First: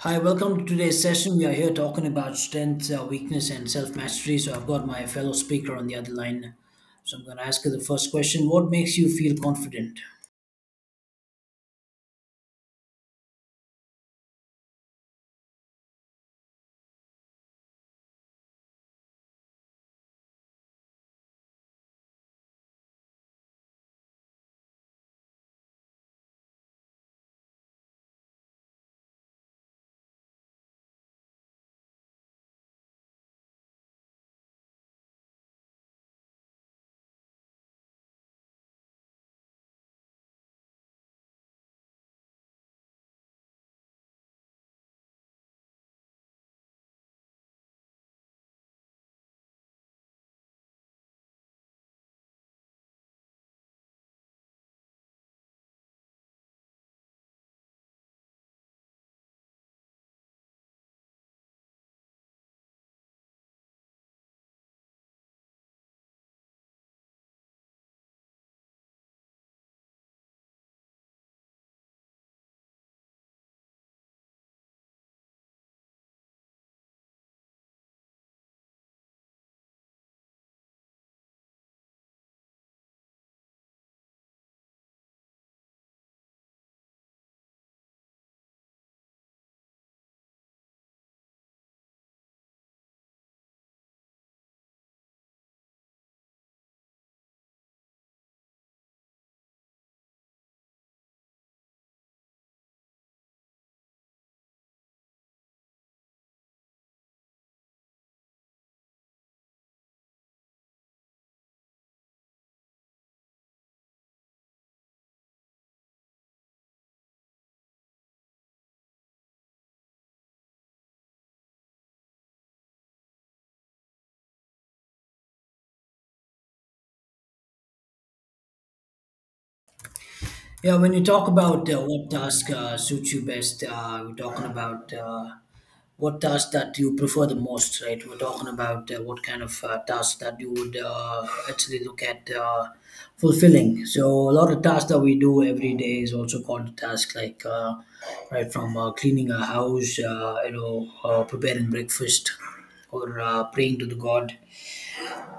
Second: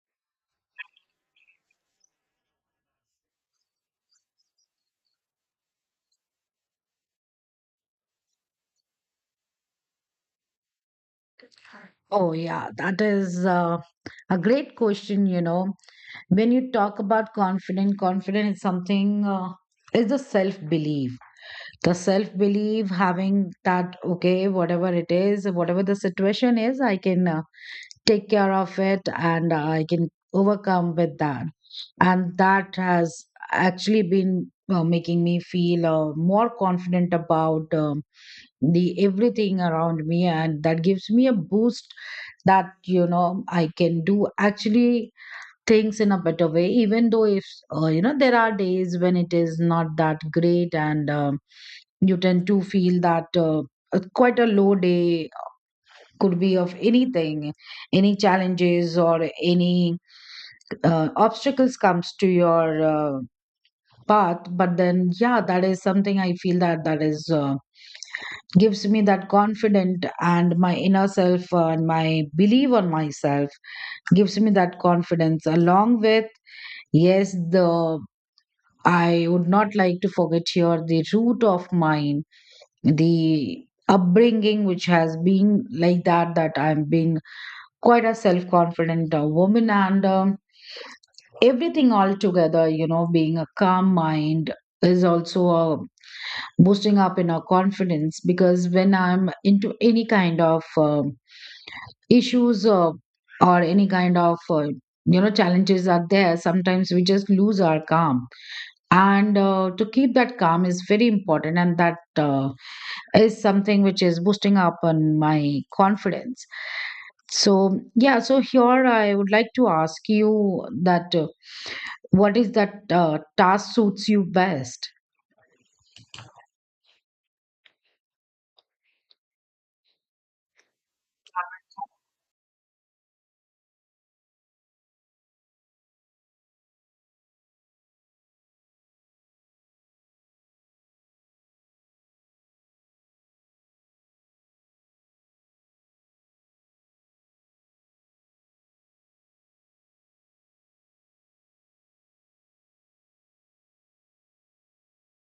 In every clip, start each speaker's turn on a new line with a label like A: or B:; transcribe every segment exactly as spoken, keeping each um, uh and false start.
A: Hi, welcome to today's session. We are here talking about strength, uh, weakness, and self mastery. So, I've got my fellow speaker on the other line. So, I'm going to ask her the first question: what makes you feel confident?
B: Oh, yeah, that is uh, a great question. You know, when you talk about confidence, confidence is something, uh, is the self belief. The self belief, having that, okay, whatever it is, whatever the situation is, I can uh, take care of it and I can overcome with that. And that has actually been uh, making me feel uh, more confident about um, the everything around me, and that gives me a boost that you know I can do actually things in a better way even though if uh, you know there are days when it is not that great, and um, you tend to feel that uh, a- quite a low day, could be of anything, any challenges or any uh, obstacles comes to your uh, path. But then yeah, that is something I feel that that is uh, gives me that confident. And my inner self uh, and my belief on myself gives me that confidence, along with yes, the I would not like to forget here the root of mine, the upbringing, which has been like that, that I'm being quite a self-confident uh, woman. And um, everything all together, you know, being a calm mind is also uh, boosting up in our confidence, because when I'm into any kind of um issues uh, or any kind of uh, you know, challenges are there, sometimes we just lose our calm, and uh, to keep that calm is very important, and that uh, is something which is boosting up on my confidence. So yeah, so here I would like to ask you that uh, what is that uh, task suits you best.
A: Yeah, when you talk about uh, what task uh, suits you best, uh, we're talking about uh, what task that you prefer the most, right? We're talking about uh, what kind of uh, task that you would uh, actually look at uh, fulfilling. So a lot of tasks that we do every day is also called tasks like uh, right from uh, cleaning a house, uh, you know, uh, preparing breakfast, or uh, praying to the God,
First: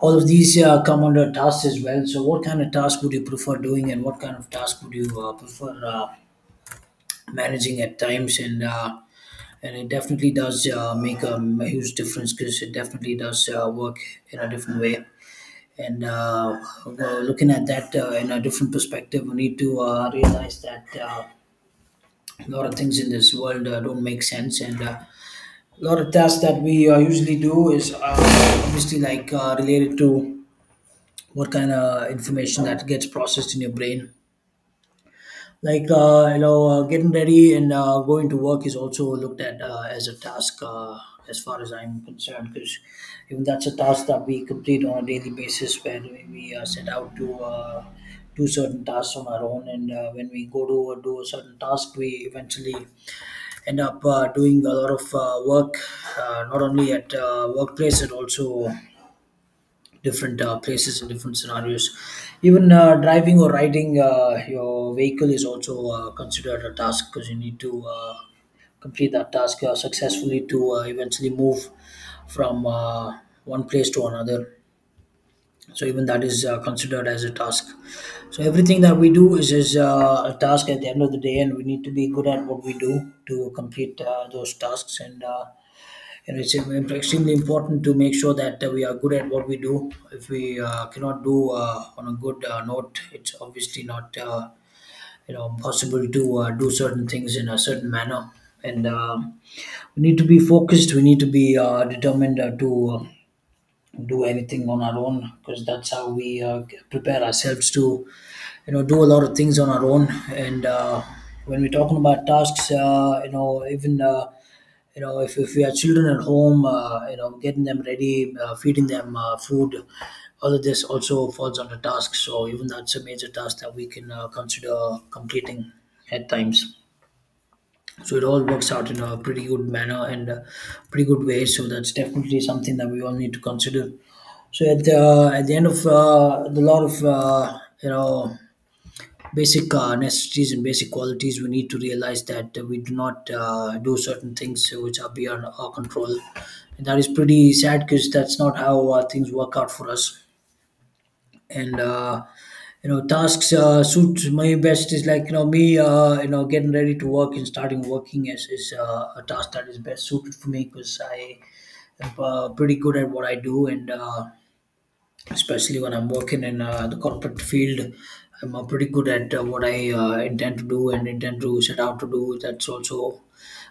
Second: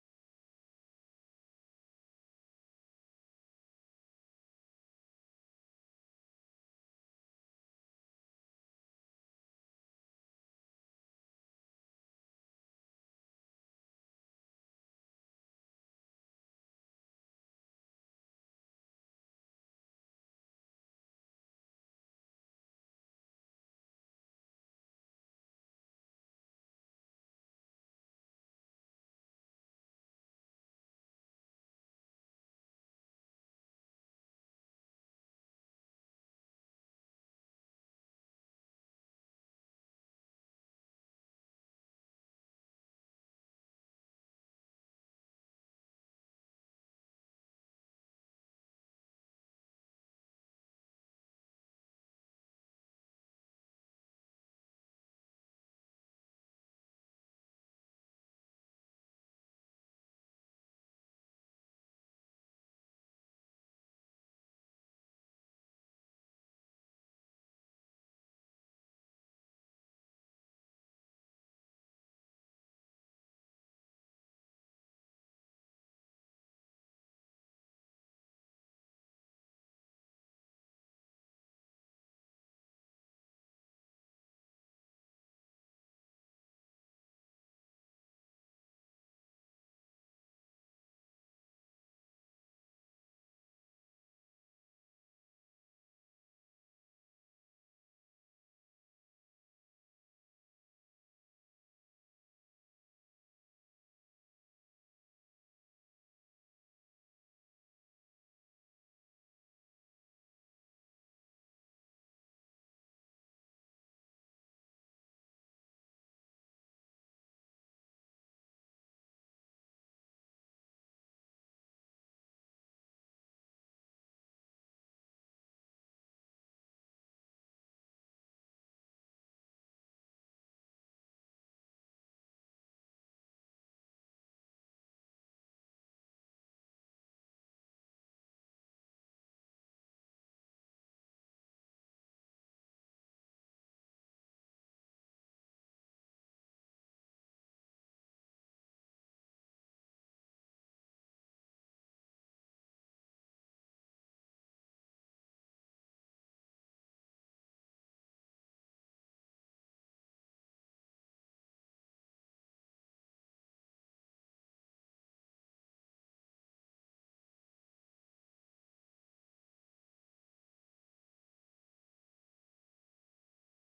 A: all of these uh, come under tasks as well. So, what kind of task would you prefer doing, and what kind of task would you uh, prefer uh, managing at times? And uh, and it definitely does uh, make a m- huge difference because it definitely does uh, work in a different way. And uh, uh, Looking at that uh, in a different perspective, we need to uh, realize that uh, a lot of things in this world uh, don't make sense, and uh, a lot of tasks that we uh, usually do is uh, obviously like uh, related to what kind of information that gets processed in your brain, like uh, you know uh, getting ready and uh, going to work is also looked at uh, as a task uh, as far as I'm concerned, because even that's a task that we complete on a daily basis, where we uh, set out to uh, do certain tasks on our own, and uh, when we go to uh, do a certain task we eventually end up uh, doing a lot of uh, work, uh, not only at uh, workplace and also different uh, places and different scenarios. Even uh, driving or riding uh, your vehicle is also uh, considered a task, because you need to uh, complete that task uh, successfully to uh, eventually move from uh, one place to another. So even that is uh, considered as a task. So everything that we do is, is uh, a task at the end of the day, and we need to be good at what we do to complete uh, those tasks and. Uh, and it's im- extremely important to make sure that uh, we are good at what we do. If we uh, cannot do uh, on a good uh, note, it's obviously not uh, you know possible to uh, do certain things in a certain manner. And um We need to be focused. We need to be uh, determined uh, to uh, do anything on our own, because that's how we uh, prepare ourselves to you know do a lot of things on our own. And uh, When we're talking about tasks, uh, you know even uh, you know if, if we have children at home, uh, you know, getting them ready, uh, feeding them uh, food, all of this also falls under task, so even that's a major task that we can uh, consider completing at times. So it all works out in a pretty good manner and uh pretty good way, so that's definitely something that we all need to consider. So at the, uh, at the end of uh, the lot of uh, you know basic uh, necessities and basic qualities, we need to realize that uh, we do not uh, do certain things which are beyond our control, and that is pretty sad, because that's not how uh, things work out for us. And uh, You know tasks uh, suit my best is like you know me uh, you know getting ready to work and starting working as is uh, a task that is best suited for me, because I am uh, pretty good at what I do, and uh, especially when I'm working in uh, the corporate field. I'm uh, pretty good at uh, what I uh, intend to do and intend to set out to do. That's also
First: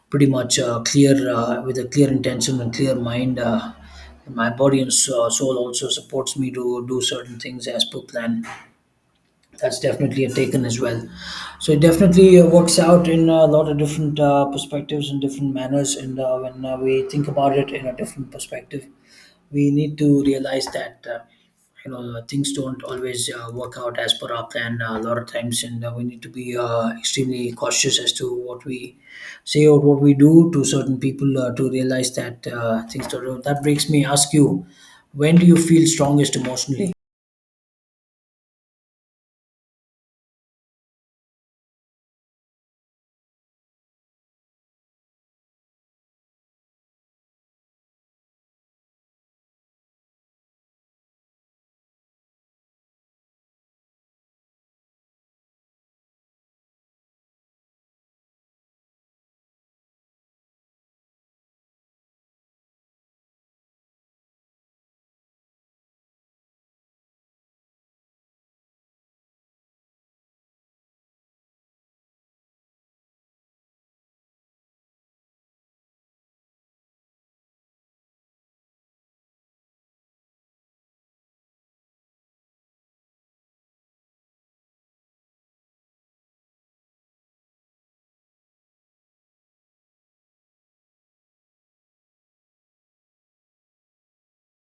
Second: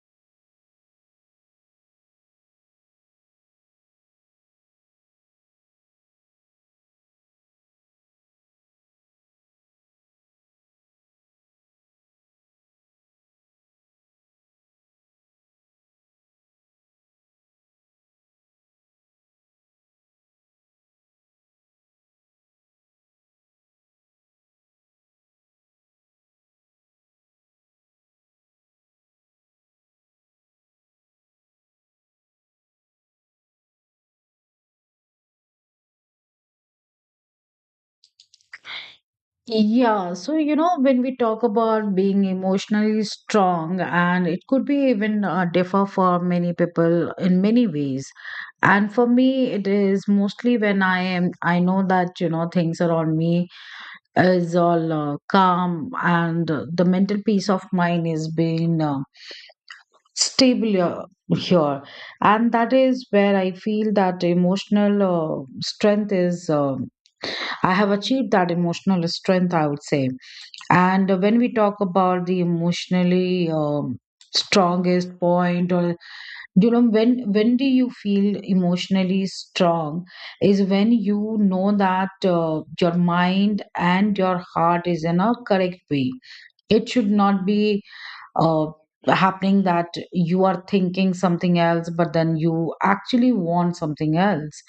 A: pretty much uh, clear uh, with a clear intention and clear mind. Uh, my body and so- soul also supports me to do certain things as per plan. That's definitely a taken as well. So it definitely uh, works out in a lot of different uh, perspectives and different manners. And uh, When uh, we think about it in a different perspective, we need to realize that uh, you know things don't always uh, work out as per our plan uh, a lot of times, and uh, we need to be uh, extremely cautious as to what we say or what we do to certain people, uh, to realize that uh, things don't. That makes me ask you, when do you feel strongest emotionally?
B: Yeah, so you know, when we talk about being emotionally strong, and it could be even uh, differ for many people in many ways. And for me, it is mostly when I am, I know that, you know, things around me is all uh, calm and uh, the mental peace of mind is being uh, stable uh, here. And that is where I feel that emotional uh, strength is, um I have achieved that emotional strength, I would say. And when we talk about the emotionally um, strongest point, or you know, when when do you feel emotionally strong? Is when you know that uh, your mind and your heart is in a correct way. It should not be uh, happening that you are thinking something else, but then you actually want something else.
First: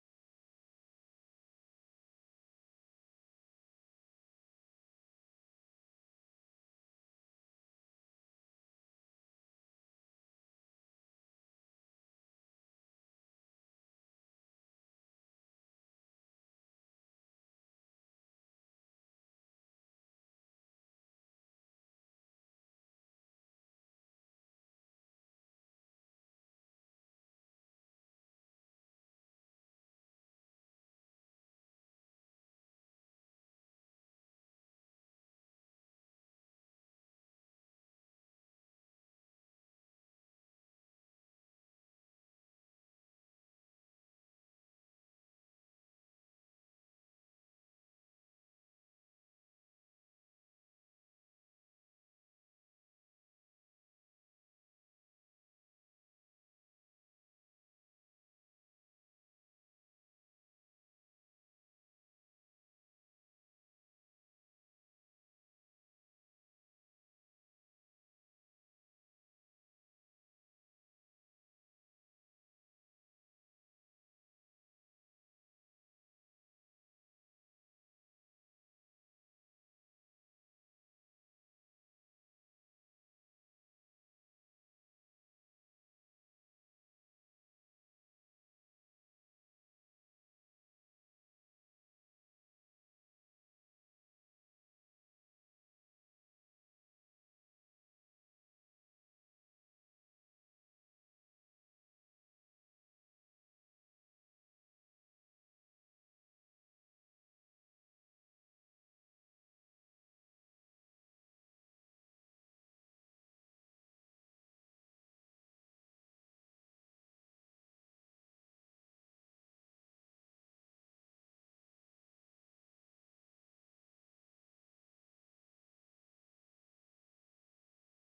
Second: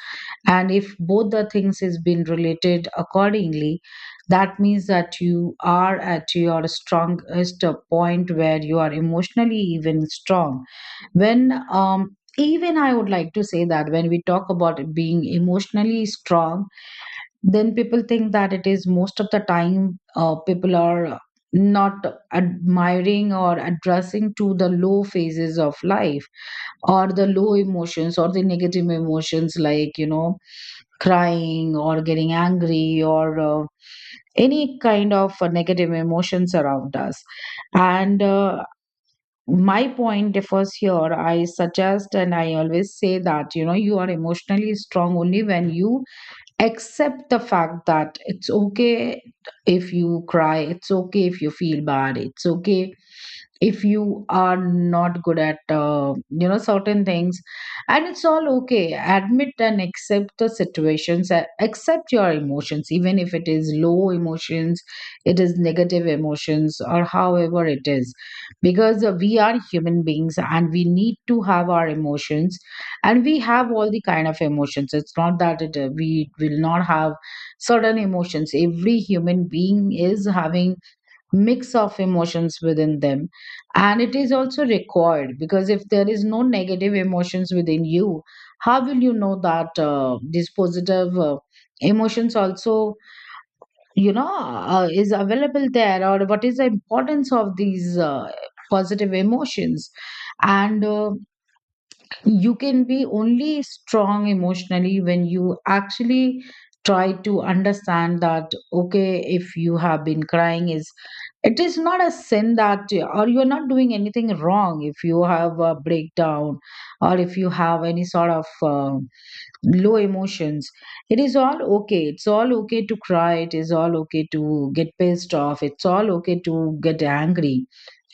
B: And if both the things is been related accordingly, that means that you are at your strongest uh, point where you are emotionally even strong when um even I would like to say that when we talk about being emotionally strong, then people think that it is most of the time uh, people are not admiring or addressing to the low phases of life or the low emotions or the negative emotions, like you know, crying or getting angry or uh, any kind of uh, negative emotions around us. And uh, my point differs here. I suggest and I always say that you know, you are emotionally strong only when you accept the fact that it's okay if you cry, it's okay if you feel bad, it's okay if you are not good at uh, you know, certain things, and it's all okay. Admit and accept the situations. A- accept your emotions even if it is low emotions, it is negative emotions, or however it is. Because uh, we are human beings and we need to have our emotions, and we have all the kind of emotions. It's not that it, uh, we will not have certain emotions. Every human being is having mix of emotions within them, and it is also required. Because if there is no negative emotions within you, how will you know that uh, these positive uh, emotions also, you know uh, is available there, or what is the importance of these uh, positive emotions. And uh, you can be only strong emotionally when you actually try to understand that okay, if you have been crying is, it is not a sin that, or you're not doing anything wrong if you have a breakdown or if you have any sort of uh, low emotions. It is all okay, it's all okay to cry, it is all okay to get pissed off, it's all okay to get angry.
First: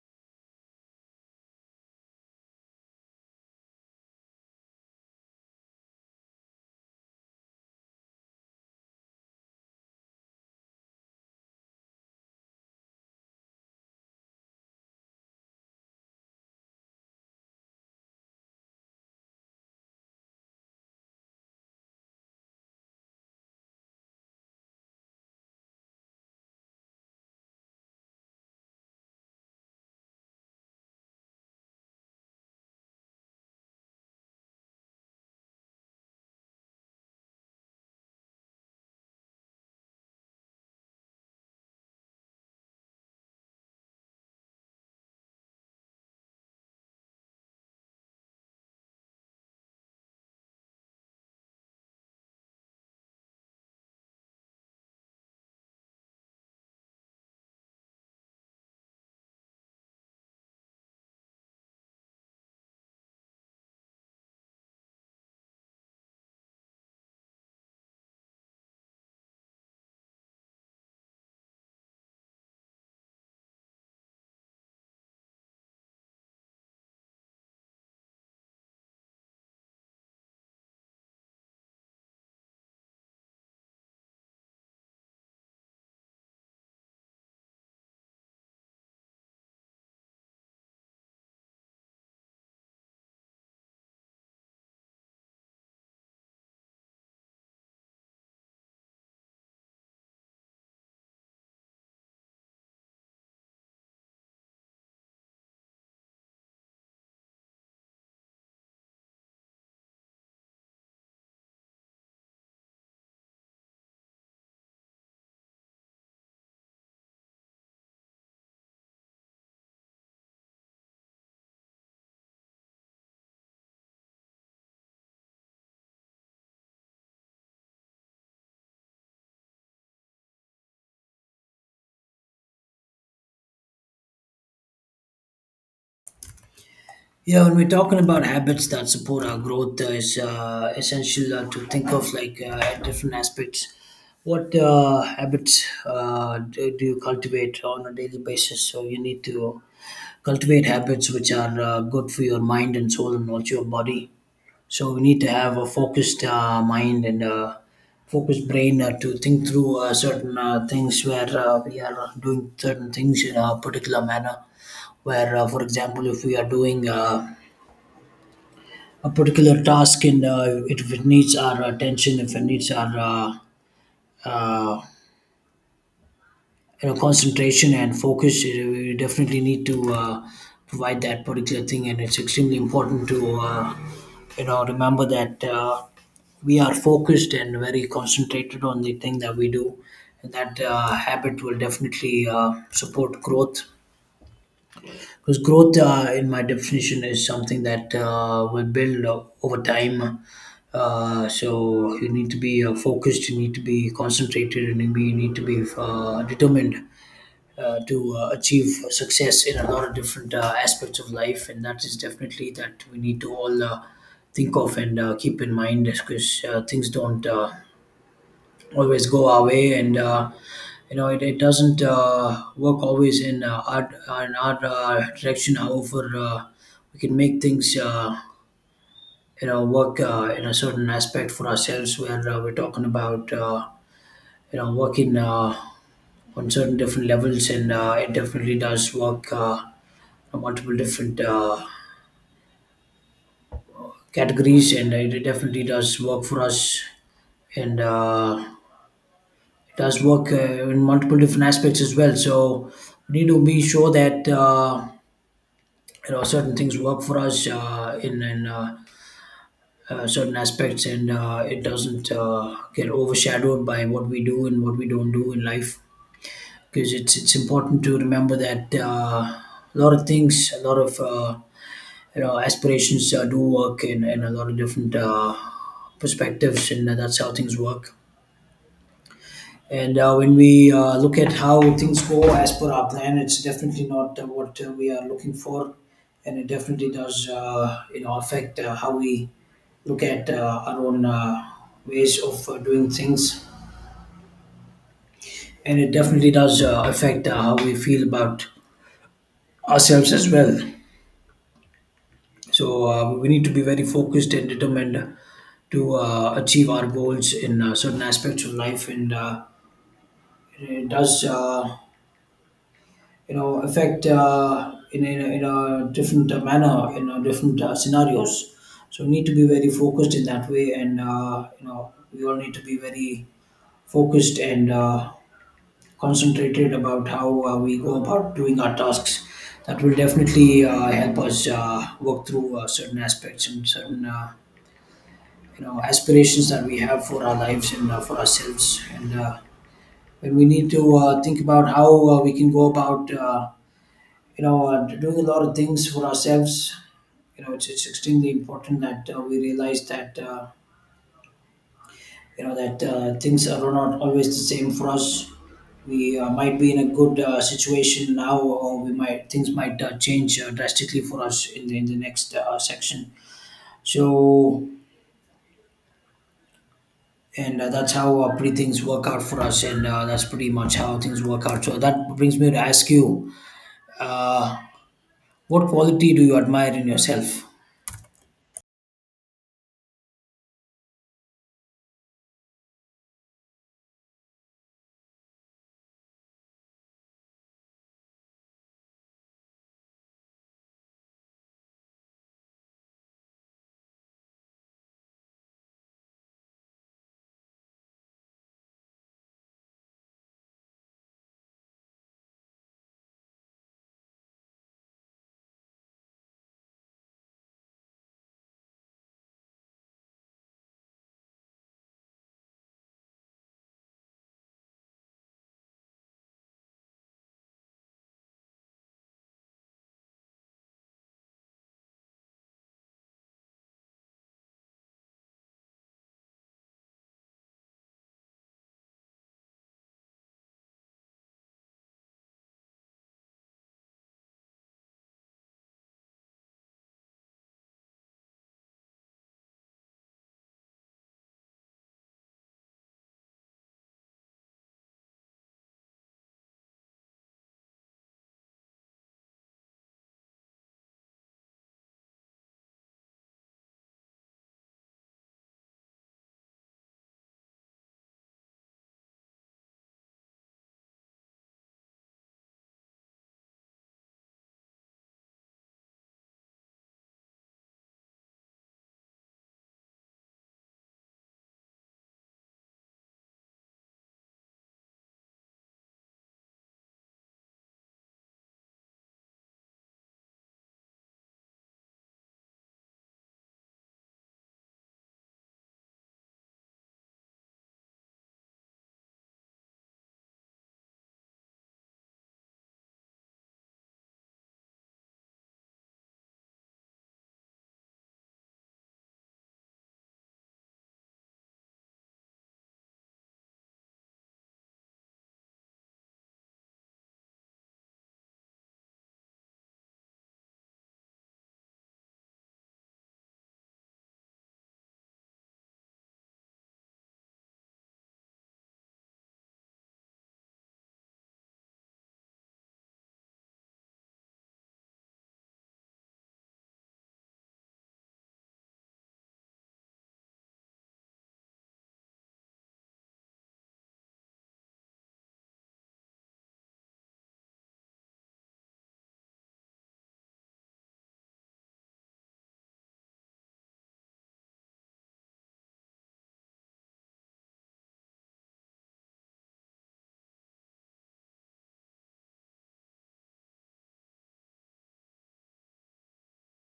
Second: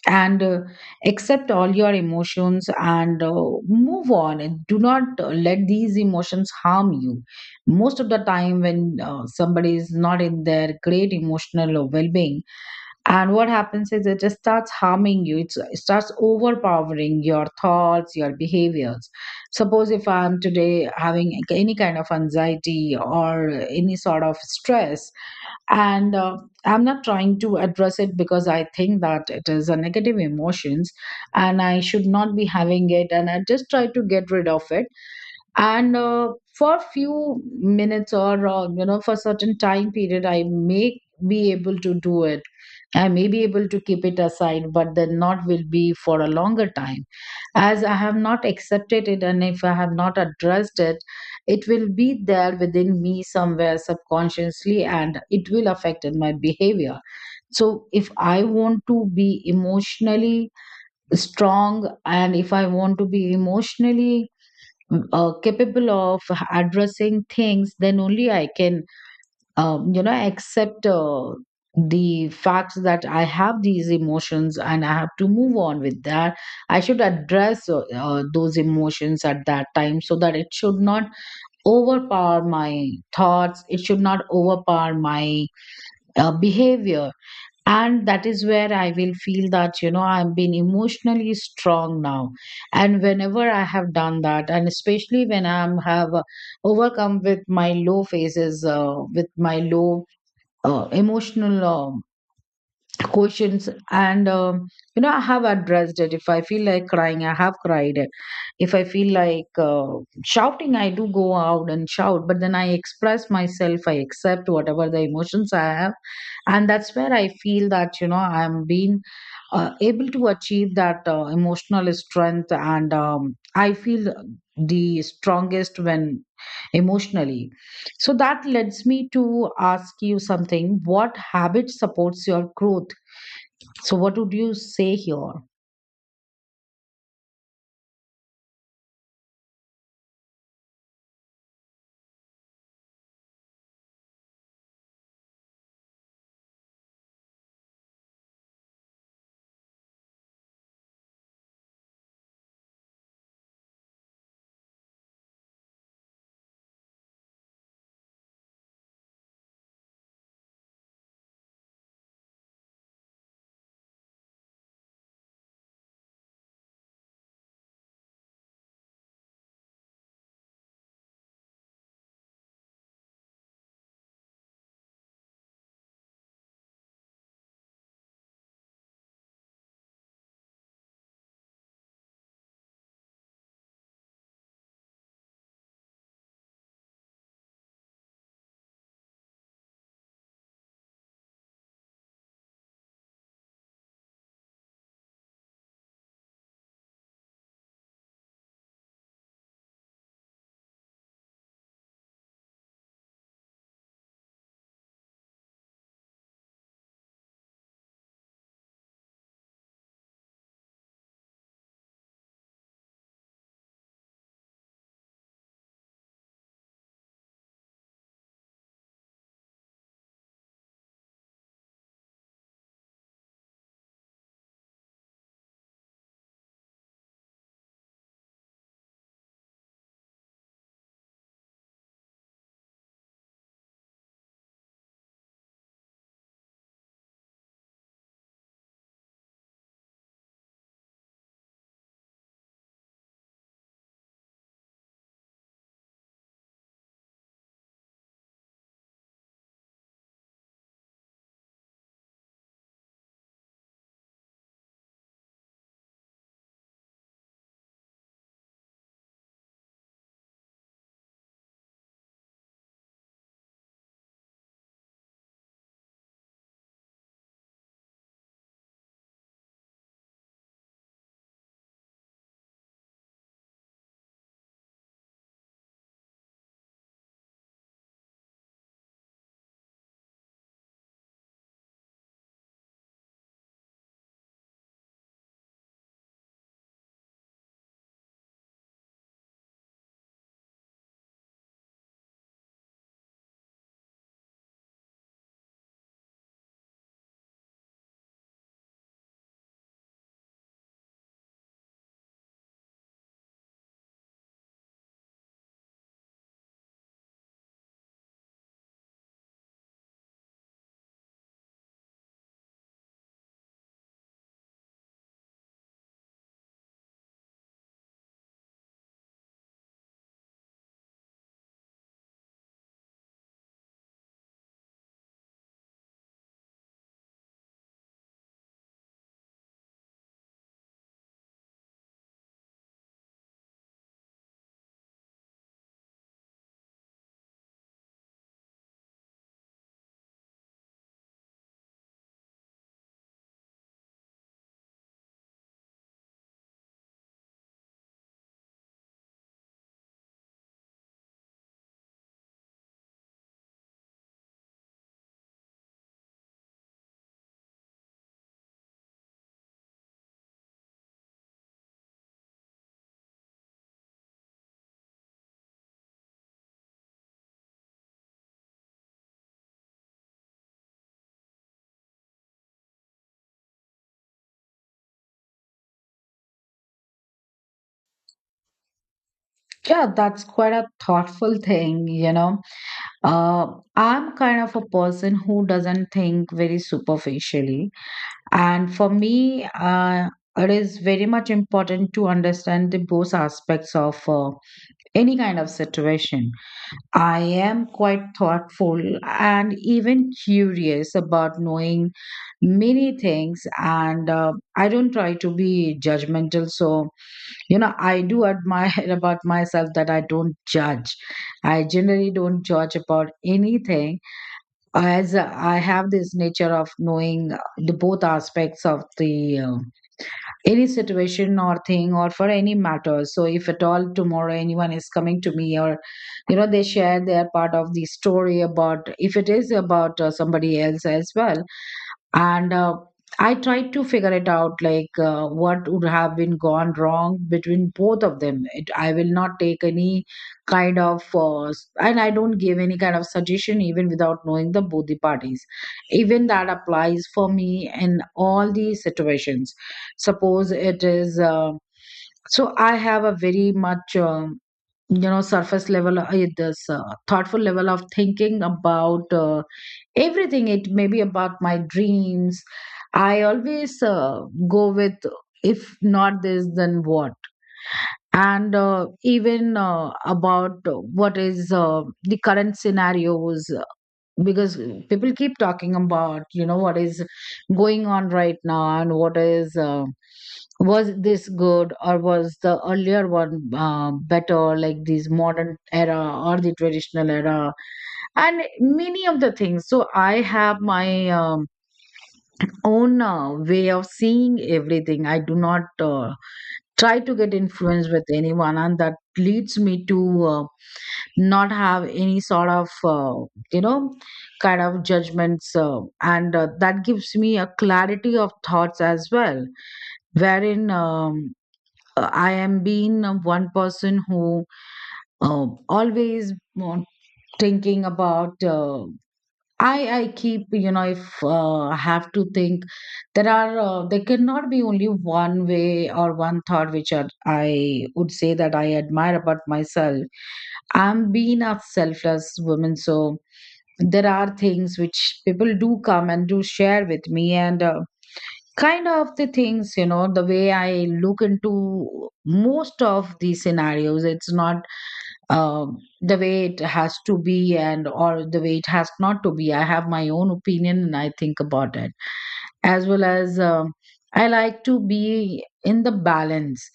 B: And uh, accept all your emotions and uh, move on, and do not uh, let these emotions harm you. Most of the time when uh, somebody is not in their great emotional or well-being, and what happens is it just starts harming you. It's, it starts overpowering your thoughts, your behaviors. Suppose if I'm today having any kind of anxiety or any sort of stress, and uh, I'm not trying to address it because I think that it is a negative emotions and I should not be having it, and I just try to get rid of it. And uh, for few minutes or uh, you know, for certain time period, I may be able to do it. I may be able to keep it aside, but the knot will be for a longer time as I have not accepted it, and if I have not addressed it, it will be there within me somewhere subconsciously, and it will affect in my behavior. So if I want to be emotionally strong, and if I want to be emotionally uh, capable of addressing things, then only I can, um, you know, accept uh, the fact that I have these emotions, and I have to move on with that. I should address uh, uh, those emotions at that time, so that it should not overpower my thoughts, it should not overpower my uh, behavior. And that is where I will feel that you know, I'm being emotionally strong now. And whenever I have done that, and especially when I'm have uh, overcome with my low phases, uh, with my low uh, emotional uh, questions, and um, you know, I have addressed it. If I feel like crying, I have cried. If I feel like uh, shouting, I do go out and shout. But then I express myself, I accept whatever the emotions I have, and that's where I feel that you know, i'm being uh, able to achieve that uh, emotional strength. And um, I feel the strongest when emotionally. So that leads me to ask you something, what habit supports your growth? So, what would you say here?
A: Yeah, when we're talking about habits that support our growth, uh, it's uh, essential uh, to think of like uh, different aspects. What uh, habits uh, do, do you cultivate on a daily basis? So you need to cultivate habits which are uh, good for your mind and soul and also your body. So we need to have a focused uh, mind and uh, focused brain uh, to think through uh, certain uh, things where uh, we are doing certain things in a particular manner. Where, uh, for example, if we are doing uh, a particular task, and uh, it, if it needs our attention, if it needs our uh, uh, you know concentration and focus, it- we definitely need to uh, provide that particular thing. And it's extremely important to uh, you know remember that uh, we are focused and very concentrated on the thing that we do. And that uh, habit will definitely uh, support growth. Because growth, uh, in my definition, is something that uh, will build uh, over time. Uh, so you need to be uh, focused, you need to be concentrated, and you be- you need to be uh, determined uh, to uh, achieve success in a lot of different uh, aspects of life. And that is definitely that we need to all uh, think of and uh, keep in mind, because uh, things don't. Uh, always go our way, and uh, you know it, it doesn't uh, work always in uh, our uh, in our uh, direction. However, uh, we can make things uh, you know work uh, in a certain aspect for ourselves, where uh, we're talking about uh, you know working uh, on certain different levels, and uh, it definitely does work uh, on multiple different uh, categories, and it definitely does work for us. And uh, It does work uh, in multiple different aspects as well. So we need to be sure that uh, you know certain things work for us uh, in, in uh, uh, certain aspects, and uh, it doesn't uh, get overshadowed by what we do and what we don't do in life. Because it's it's important to remember that uh, a lot of things, a lot of uh, you know aspirations uh, do work in, in a lot of different uh, perspectives, and that's how things work. And uh, when we uh, look at how things go as per our plan, it's definitely not uh, what uh, we are looking for, and it definitely does, uh, you know, affect uh, how we look at uh, our own uh, ways of uh, doing things, and it definitely does uh, affect uh, how we feel about ourselves as well. So uh, we need to be very focused and determined to uh, achieve our goals in uh, certain aspects of life, and uh, it does. Uh, you know affect uh, in, in, a, in a different manner in a different uh, scenarios. So we need to be very focused in that way, and uh, you know we all need to be very focused and uh, concentrated about how uh, we go about doing our tasks. That will definitely uh, help us uh, work through uh, certain aspects and certain uh, you know aspirations that we have for our lives and uh, for ourselves, and uh, and we need to uh, think about how uh, we can go about uh, you know, uh, doing a lot of things for ourselves. You know, it's, it's extremely important that uh, we realize that, uh, you know, that uh, things are not always the same for us. We uh, might be in a good uh, situation now, or we might things might uh, change uh, drastically for us in the, in the next uh, section. So, and uh, that's how uh, pretty things work out for us, and uh, that's pretty much how things work out. So that brings me to ask you, uh, what quality do you admire in yourself?
B: Yeah, that's quite a thoughtful thing, you know. Uh, I'm kind of a person who doesn't think very superficially. And for me, uh, it is very much important to understand the both aspects of uh, any kind of situation. I am quite thoughtful and even curious about knowing many things, and uh, I don't try to be judgmental. So, you know, I do admire about myself that I don't judge. I generally don't judge about anything, as I have this nature of knowing the both aspects of the uh, any situation or thing or for any matter. So if at all tomorrow anyone is coming to me, or you know, they share their part of the story about, if it is about uh, somebody else as well, and uh, I tried to figure it out like uh, what would have been gone wrong between both of them, it, I will not take any kind of uh, s- and I don't give any kind of suggestion even without knowing the both the parties. Even that applies for me in all the situations. Suppose it is uh, so I have a very much um, you know, surface level uh, this uh, thoughtful level of thinking about uh, everything. It may be about my dreams, I always uh, go with, if not this then what. And uh, even uh, about what is uh, the current scenarios, because people keep talking about you know, what is going on right now, and what is uh, was this good or was the earlier one uh, better, like this modern era or the traditional era, and many of the things. So I have my um, own uh, way of seeing everything. I do not uh, try to get influenced with anyone, and that leads me to uh, not have any sort of uh, you know kind of judgments, uh, and uh, that gives me a clarity of thoughts as well, wherein um, uh, I am being uh, one person who uh, always uh, thinking about uh, I I keep, you know, if uh, I have to think, there are uh, there cannot be only one way or one thought, which are, I would say that I admire about myself. I'm being a selfless woman, so there are things which people do come and do share with me, and uh, kind of the things, you know, the way I look into most of these scenarios. It's not um, the way it has to be and or the way it has not to be. I have my own opinion and I think about it as well as um, I like to be in the balance.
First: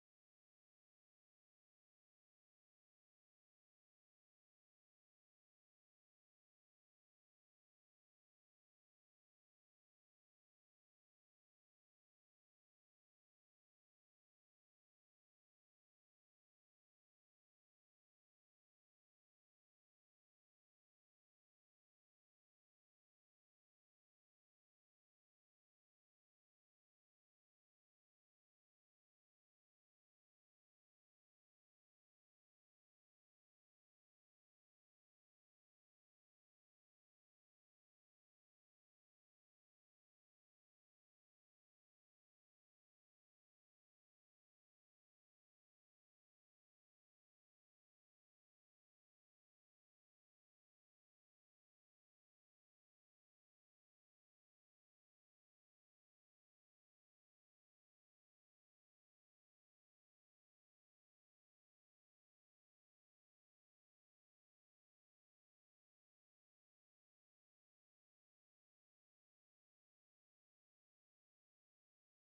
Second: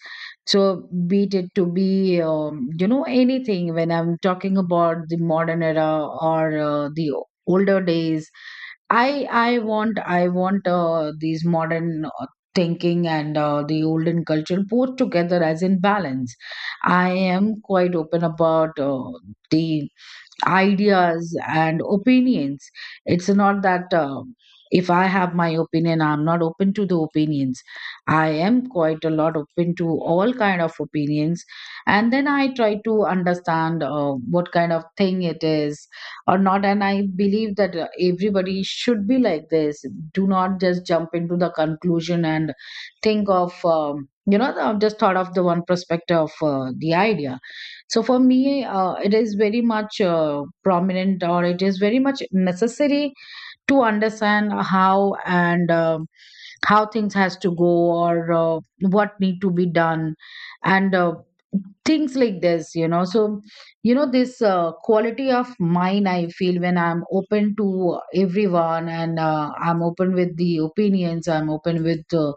B: So be it to be um, you know anything when I'm talking about the modern era or uh, the older days. I I want I want uh, these modern uh, thinking and uh, the olden culture both together as in balance. I am quite open about uh, the ideas and opinions. It's not that uh, if I have my opinion, I'm not open to the opinions. I am quite a lot open to all kind of opinions, and then I try to understand uh, what kind of thing it is or not. And I believe that uh, everybody should be like this. Do not just jump into the conclusion and think of. Um, you know, I've just thought of the one perspective of uh, the idea. So for me, uh, it is very much uh, prominent, or it is very much necessary to understand how and um how things has to go, or uh, what need to be done, and uh, things like this. You know, so you know this uh, quality of mine. I feel when I'm open to everyone, and uh, I'm open with the opinions. I'm open with uh,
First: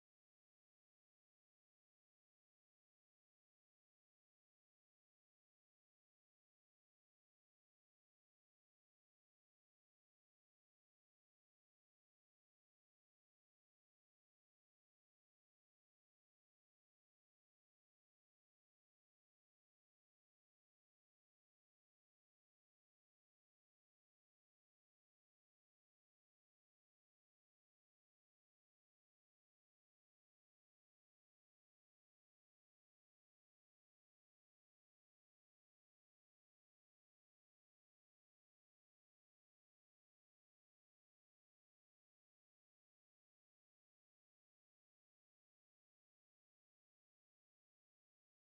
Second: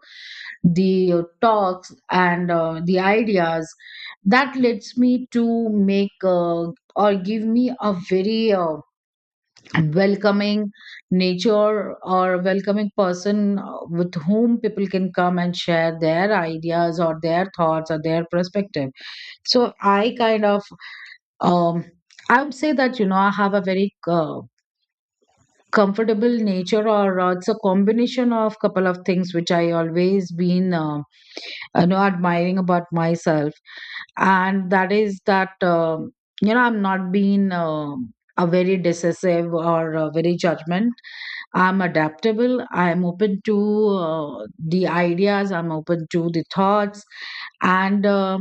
B: the talks and uh, the ideas that lets me to make uh, or give me a very uh, welcoming nature or welcoming person uh, with whom people can come and share their ideas or their thoughts or their perspective. So I kind of um, I would say that you know I have a very uh, comfortable nature or uh, it's a combination of couple of things which I always been um, you know admiring about myself, and that is that um, you know I'm not being um a very decisive or uh, very judgment. I'm adaptable. I'm open to uh, the ideas. I'm open to the thoughts and uh,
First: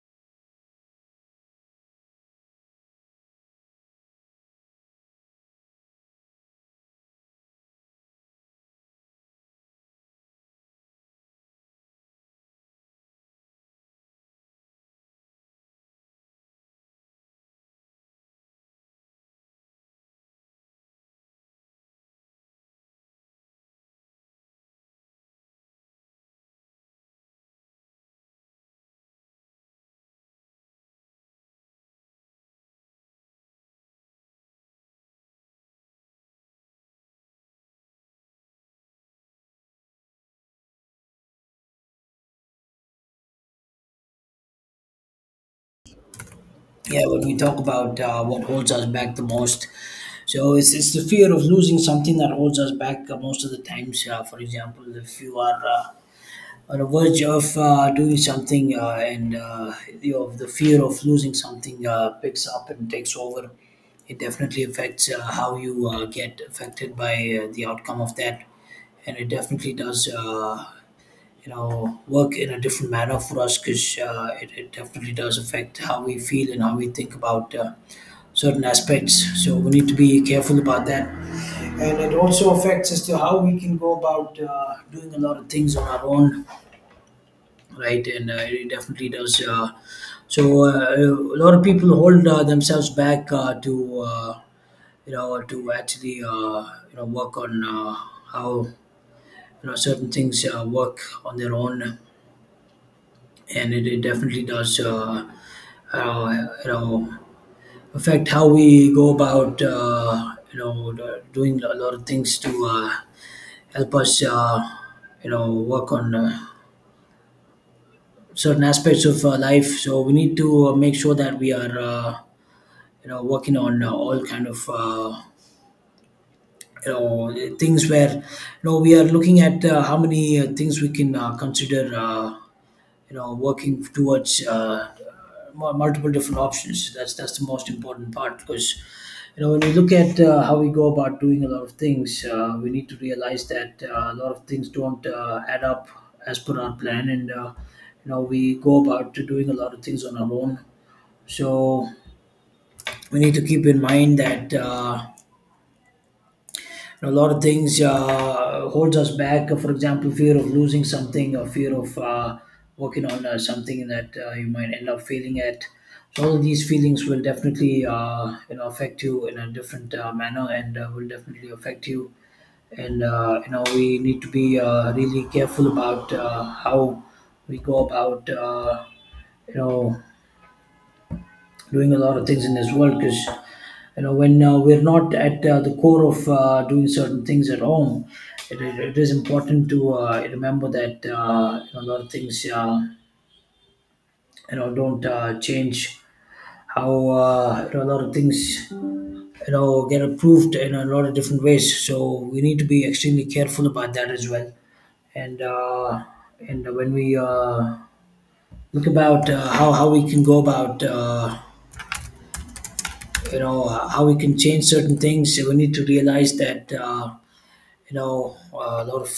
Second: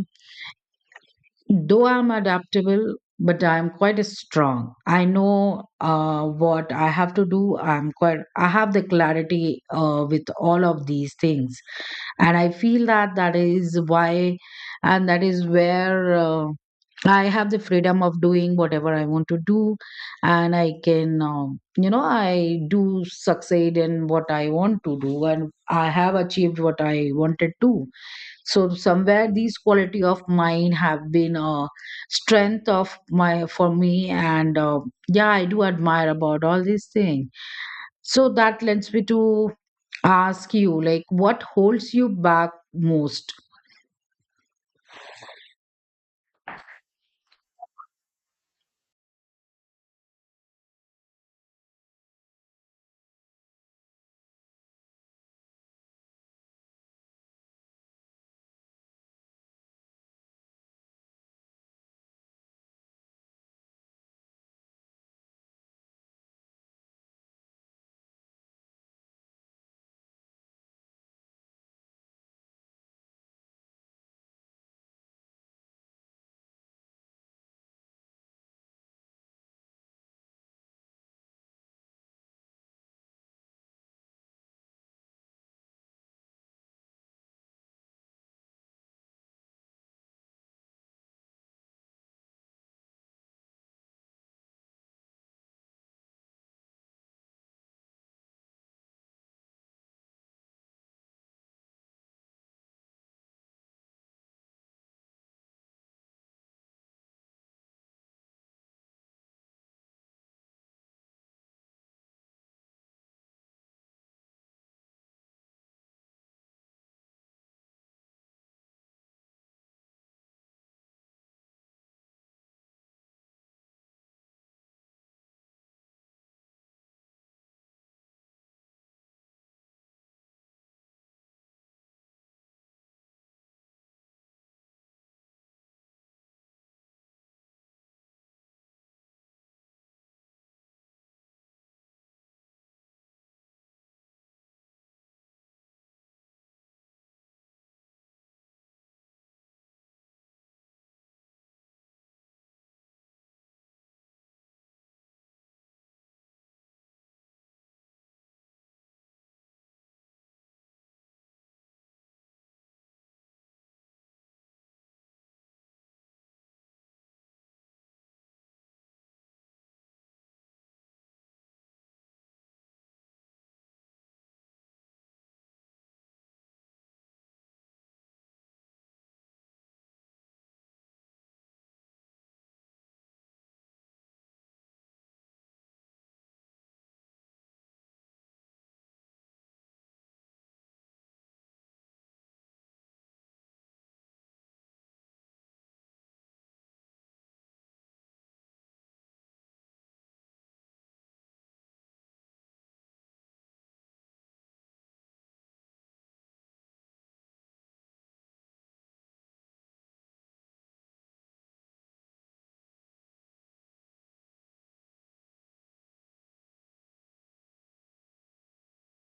B: though I'm adaptable, but I'm quite strong. I know uh, what I have to do. I'm quite. I have the clarity uh, with all of these things, and I feel that that is why, and that is where. Uh, I have the freedom of doing whatever I want to do, and I can, um, you know, I do succeed in what I want to do, and I have achieved what I wanted to. So somewhere these quality of mine have been a strength of my for me, and uh, yeah, I do admire about all these things. So that lends me to ask you, like, what holds you back most.
A: Yeah, when we talk about uh, what holds us back the most, so it's, it's the fear of losing something that holds us back uh, most of the times. Uh, for example, if you are uh, on the verge of uh, doing something uh, and uh, you know, the fear of losing something uh, picks up and takes over, it definitely affects uh, how you uh, get affected by uh, the outcome of that. And it definitely does Uh, you know work in a different manner for us because uh, it, it definitely does affect how we feel and how we think about uh, certain aspects, so we need to be careful about that, and it also affects as to how we can go about uh, doing a lot of things on our own, right? And uh, it definitely does. Uh, so uh, a lot of people hold uh, themselves back uh, to uh, you know to actually uh, you know work on uh, how you know certain things uh, work on their own. And it, it definitely does uh, uh, you know affect how we go about uh, you know the- doing a lot of things to uh, help us uh, you know work on uh, certain aspects of uh, life, so we need to uh, make sure that we are uh, you know working on uh, all kind of uh, you know things where you know we are looking at uh, how many uh, things we can uh, consider uh, you know working towards uh, mu- multiple different options. That's that's the most important part because you know when we look at uh, how we go about doing a lot of things, uh, we need to realize that uh, a lot of things don't uh, add up as per our plan. And uh, you know we go about to doing a lot of things on our own, so we need to keep in mind that uh, you know, a lot of things uh, holds us back. For example, fear of losing something, or fear of uh, working on uh, something that uh, you might end up failing at. So all of these feelings will definitely uh, you know affect you in a different uh, manner, and uh, will definitely affect you. And uh, you know we need to be uh, really careful about uh, how we go about uh, you know doing a lot of things in this world, because you know when uh, we're not at uh, the core of uh, doing certain things at home, it, it, it is important to uh, remember that uh, you know, a lot of things uh, you know don't uh, change how uh, you know, a lot of things you know get approved in a lot of different ways, so we need to be extremely careful about that as well. And uh, and when we uh, look about uh, how, how we can go about uh, you know uh, how we can change certain things. So we need to realize that uh, you know uh, a lot of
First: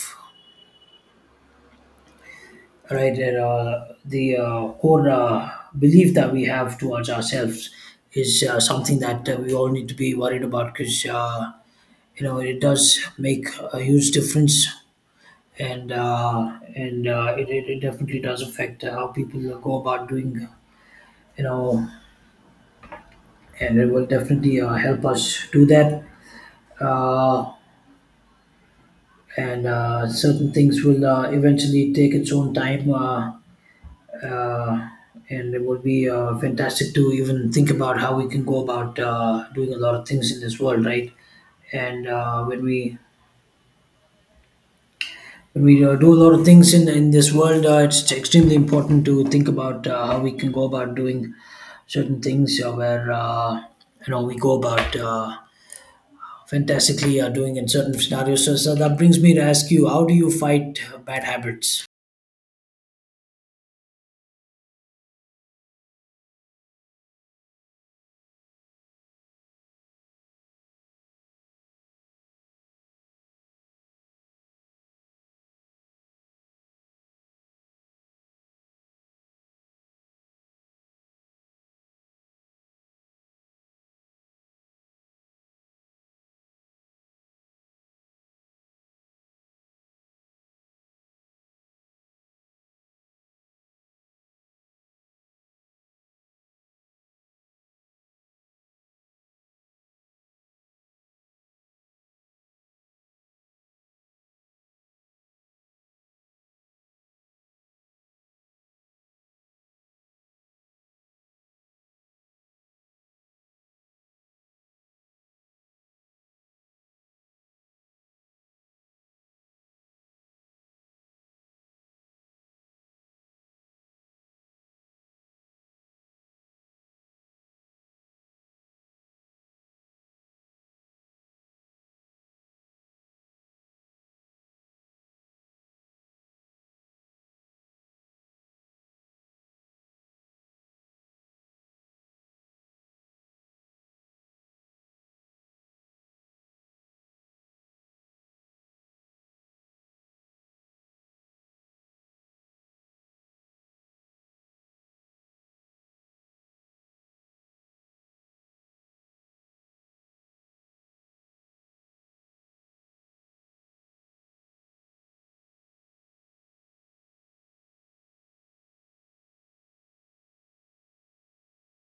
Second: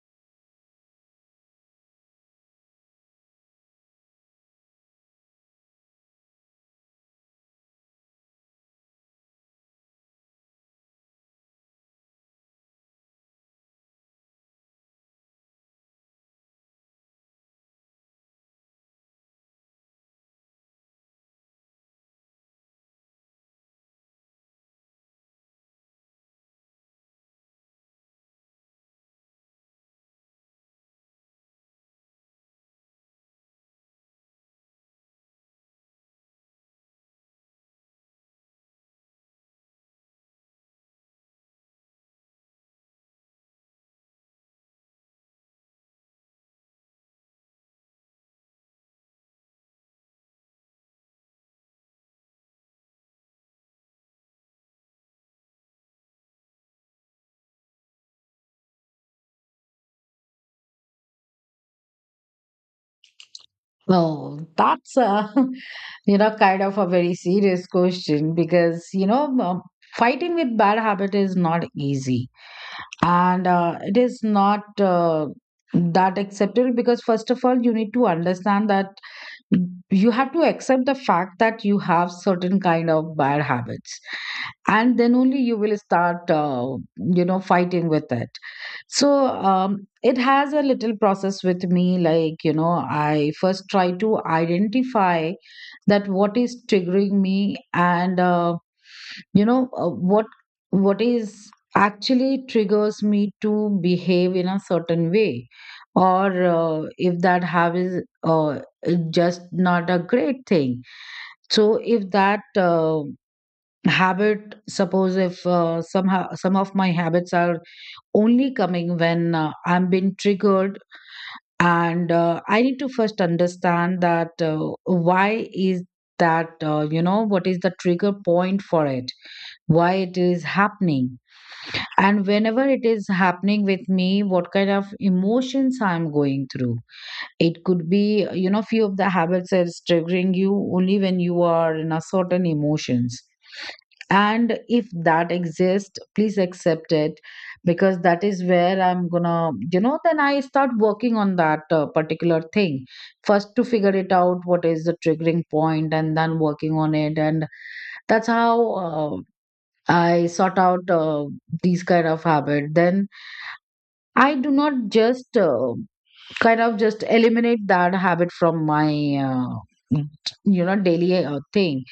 A: right that, uh, the uh, core uh, belief that we have towards ourselves is uh, something that uh, we all need to be worried about, because uh, you know it does make a huge difference. And uh, and uh, it, it, it definitely does affect how people go about doing, you know and it will definitely uh, help us do that. Uh, and uh, Certain things will uh, eventually take its own time, uh, uh, and it would be uh, fantastic to even think about how we can go about uh, doing a lot of things in this world, right? And uh, when we when we uh, do a lot of things in in this world, uh, it's extremely important to think about uh, how we can go about doing certain things uh, where uh, you know we go about uh, fantastically uh, doing in certain scenarios. So, so that brings me to ask you, how do you fight bad habits?
B: Well, that's a, you know, kind of a very serious question because, you know, um, fighting with bad habit is not easy, and uh, it is not uh, that acceptable because, first of all, you need to understand that you have to accept the fact that you have certain kind of bad habits, and then only you will start uh, you know fighting with it. So um, it has a little process with me, like, you know, I first try to identify that what is triggering me, and uh, you know uh, what what is actually triggers me to behave in a certain way, or uh, if that habit is uh, just not a great thing. So if that uh, habit, suppose if uh, somehow some of my habits are only coming when uh, I'm being triggered, and uh, I need to first understand that uh, why is that, uh, you know what is the trigger point for it, why it is happening, and whenever it is happening with me, what kind of emotions I'm going through. It could be, you know few of the habits that is triggering you only when you are in a certain emotions, and if that exists, please accept it, because that is where I'm gonna, you know then I start working on that uh, particular thing, first to figure it out what is the triggering point and then working on it. And that's how uh, I sort out uh, these kind of habit. Then I do not just uh, kind of just eliminate that habit from my uh, you know daily uh, thing,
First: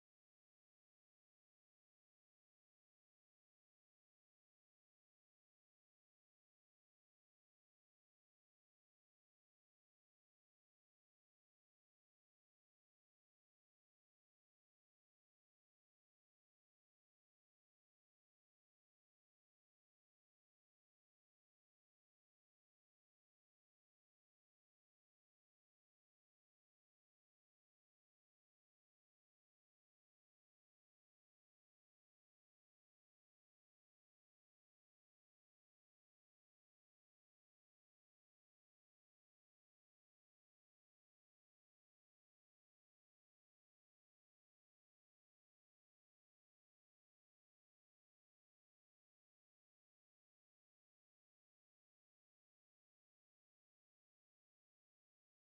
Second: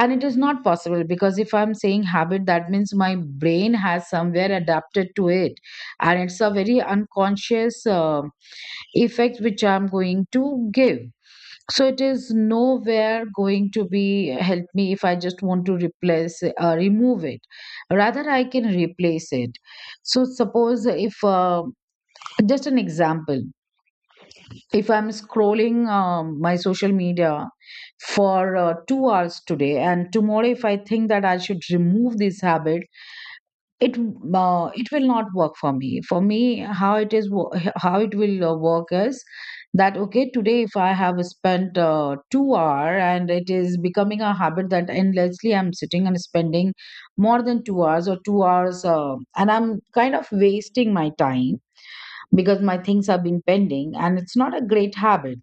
B: and it is not possible because if I'm saying habit, that means my brain has somewhere adapted to it, and it's a very unconscious uh, effect which I'm going to give. So it is nowhere going to be help me if I just want to replace uh, remove it. Rather I can replace it. So suppose if uh, just an example, if I'm scrolling um, my social media for uh, two hours today, and tomorrow if I think that I should remove this habit, it uh, it will not work for me. For me, how it is wo- how it will uh, work is that, okay, today if I have spent uh, two hour, and it is becoming a habit that endlessly I'm sitting and spending more than two hours or two hours, uh, and I'm kind of wasting my time because my things have been pending, and it's not a great habit.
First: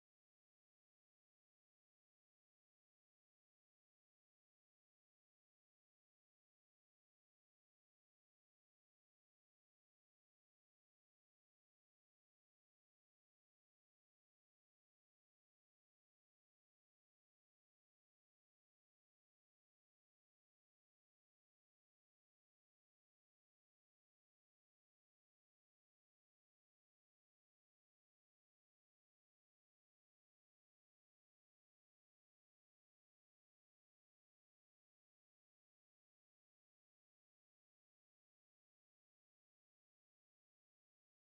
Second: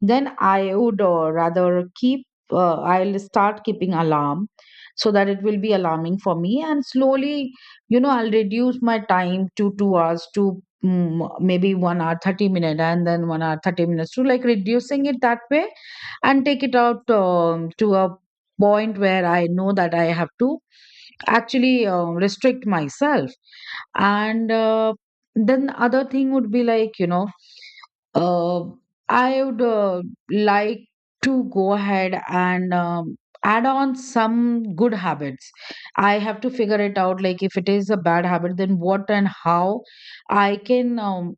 B: Then I would uh, rather keep, uh, I'll start keeping alarm so that it will be alarming for me. And slowly, you know, I'll reduce my time to two hours to mm, maybe one hour, thirty minutes, and then one hour, thirty minutes to, like, reducing it that way and take it out um, to a point where I know that I have to actually uh, restrict myself. And uh, then other thing would be like, you know, uh, I would uh, like to go ahead and um, add on some good habits. I have to figure it out. Like, if it is a bad habit, then what and how I can um,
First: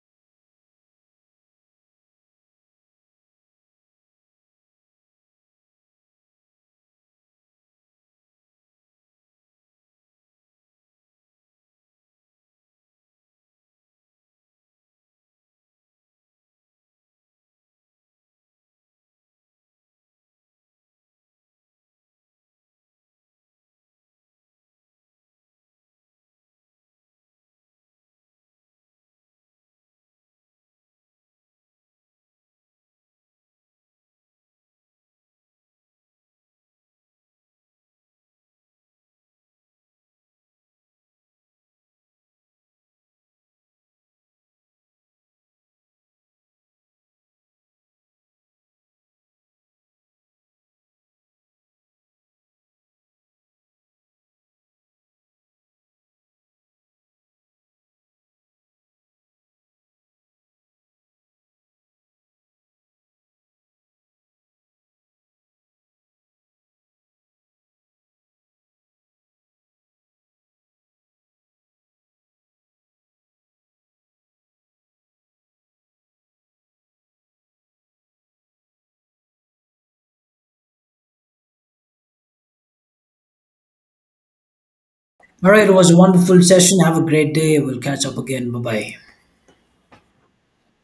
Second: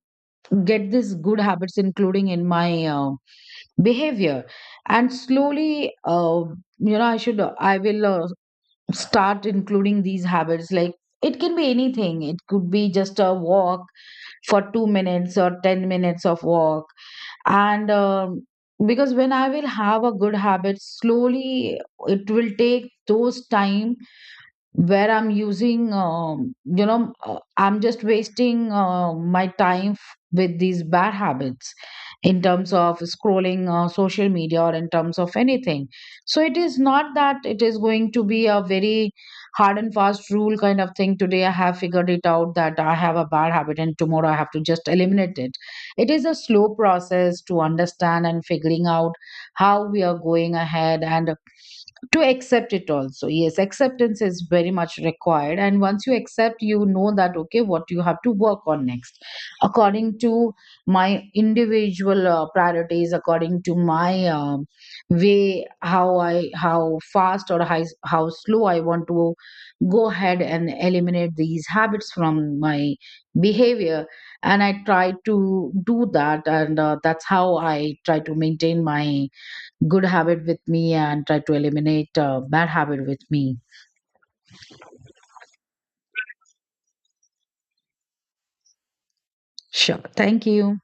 B: get these good habits, including in my uh, behavior. And slowly, uh, you know, I should, uh, I will uh, start including these habits. Like, it can be anything. It could be just a walk for two minutes or ten minutes of walk. And um, because when I will have a good habit, slowly it will take those time where I'm using, um, you know, uh, I'm just wasting uh, my time f- with these bad habits, in terms of scrolling uh, social media or in terms of anything. So it is not that it is going to be a very hard and fast rule kind of thing. Today I have figured it out that I have a bad habit and tomorrow I have to just eliminate it. It is a slow process to understand and figuring out how we are going ahead, and to accept it also. Yes, acceptance is very much required, and once you accept, you know that, okay, what you have to work on next, according to my individual uh, priorities, according to my um, way, how I how fast or how, how slow I want to go ahead and eliminate these habits from my behavior. And I try to do that, and uh, that's how I try to maintain my good habit with me and try to eliminate a bad habit with me.
A: All right, it was a wonderful session. Have a great day. We'll catch up again. Bye bye.
B: Sure. Thank you.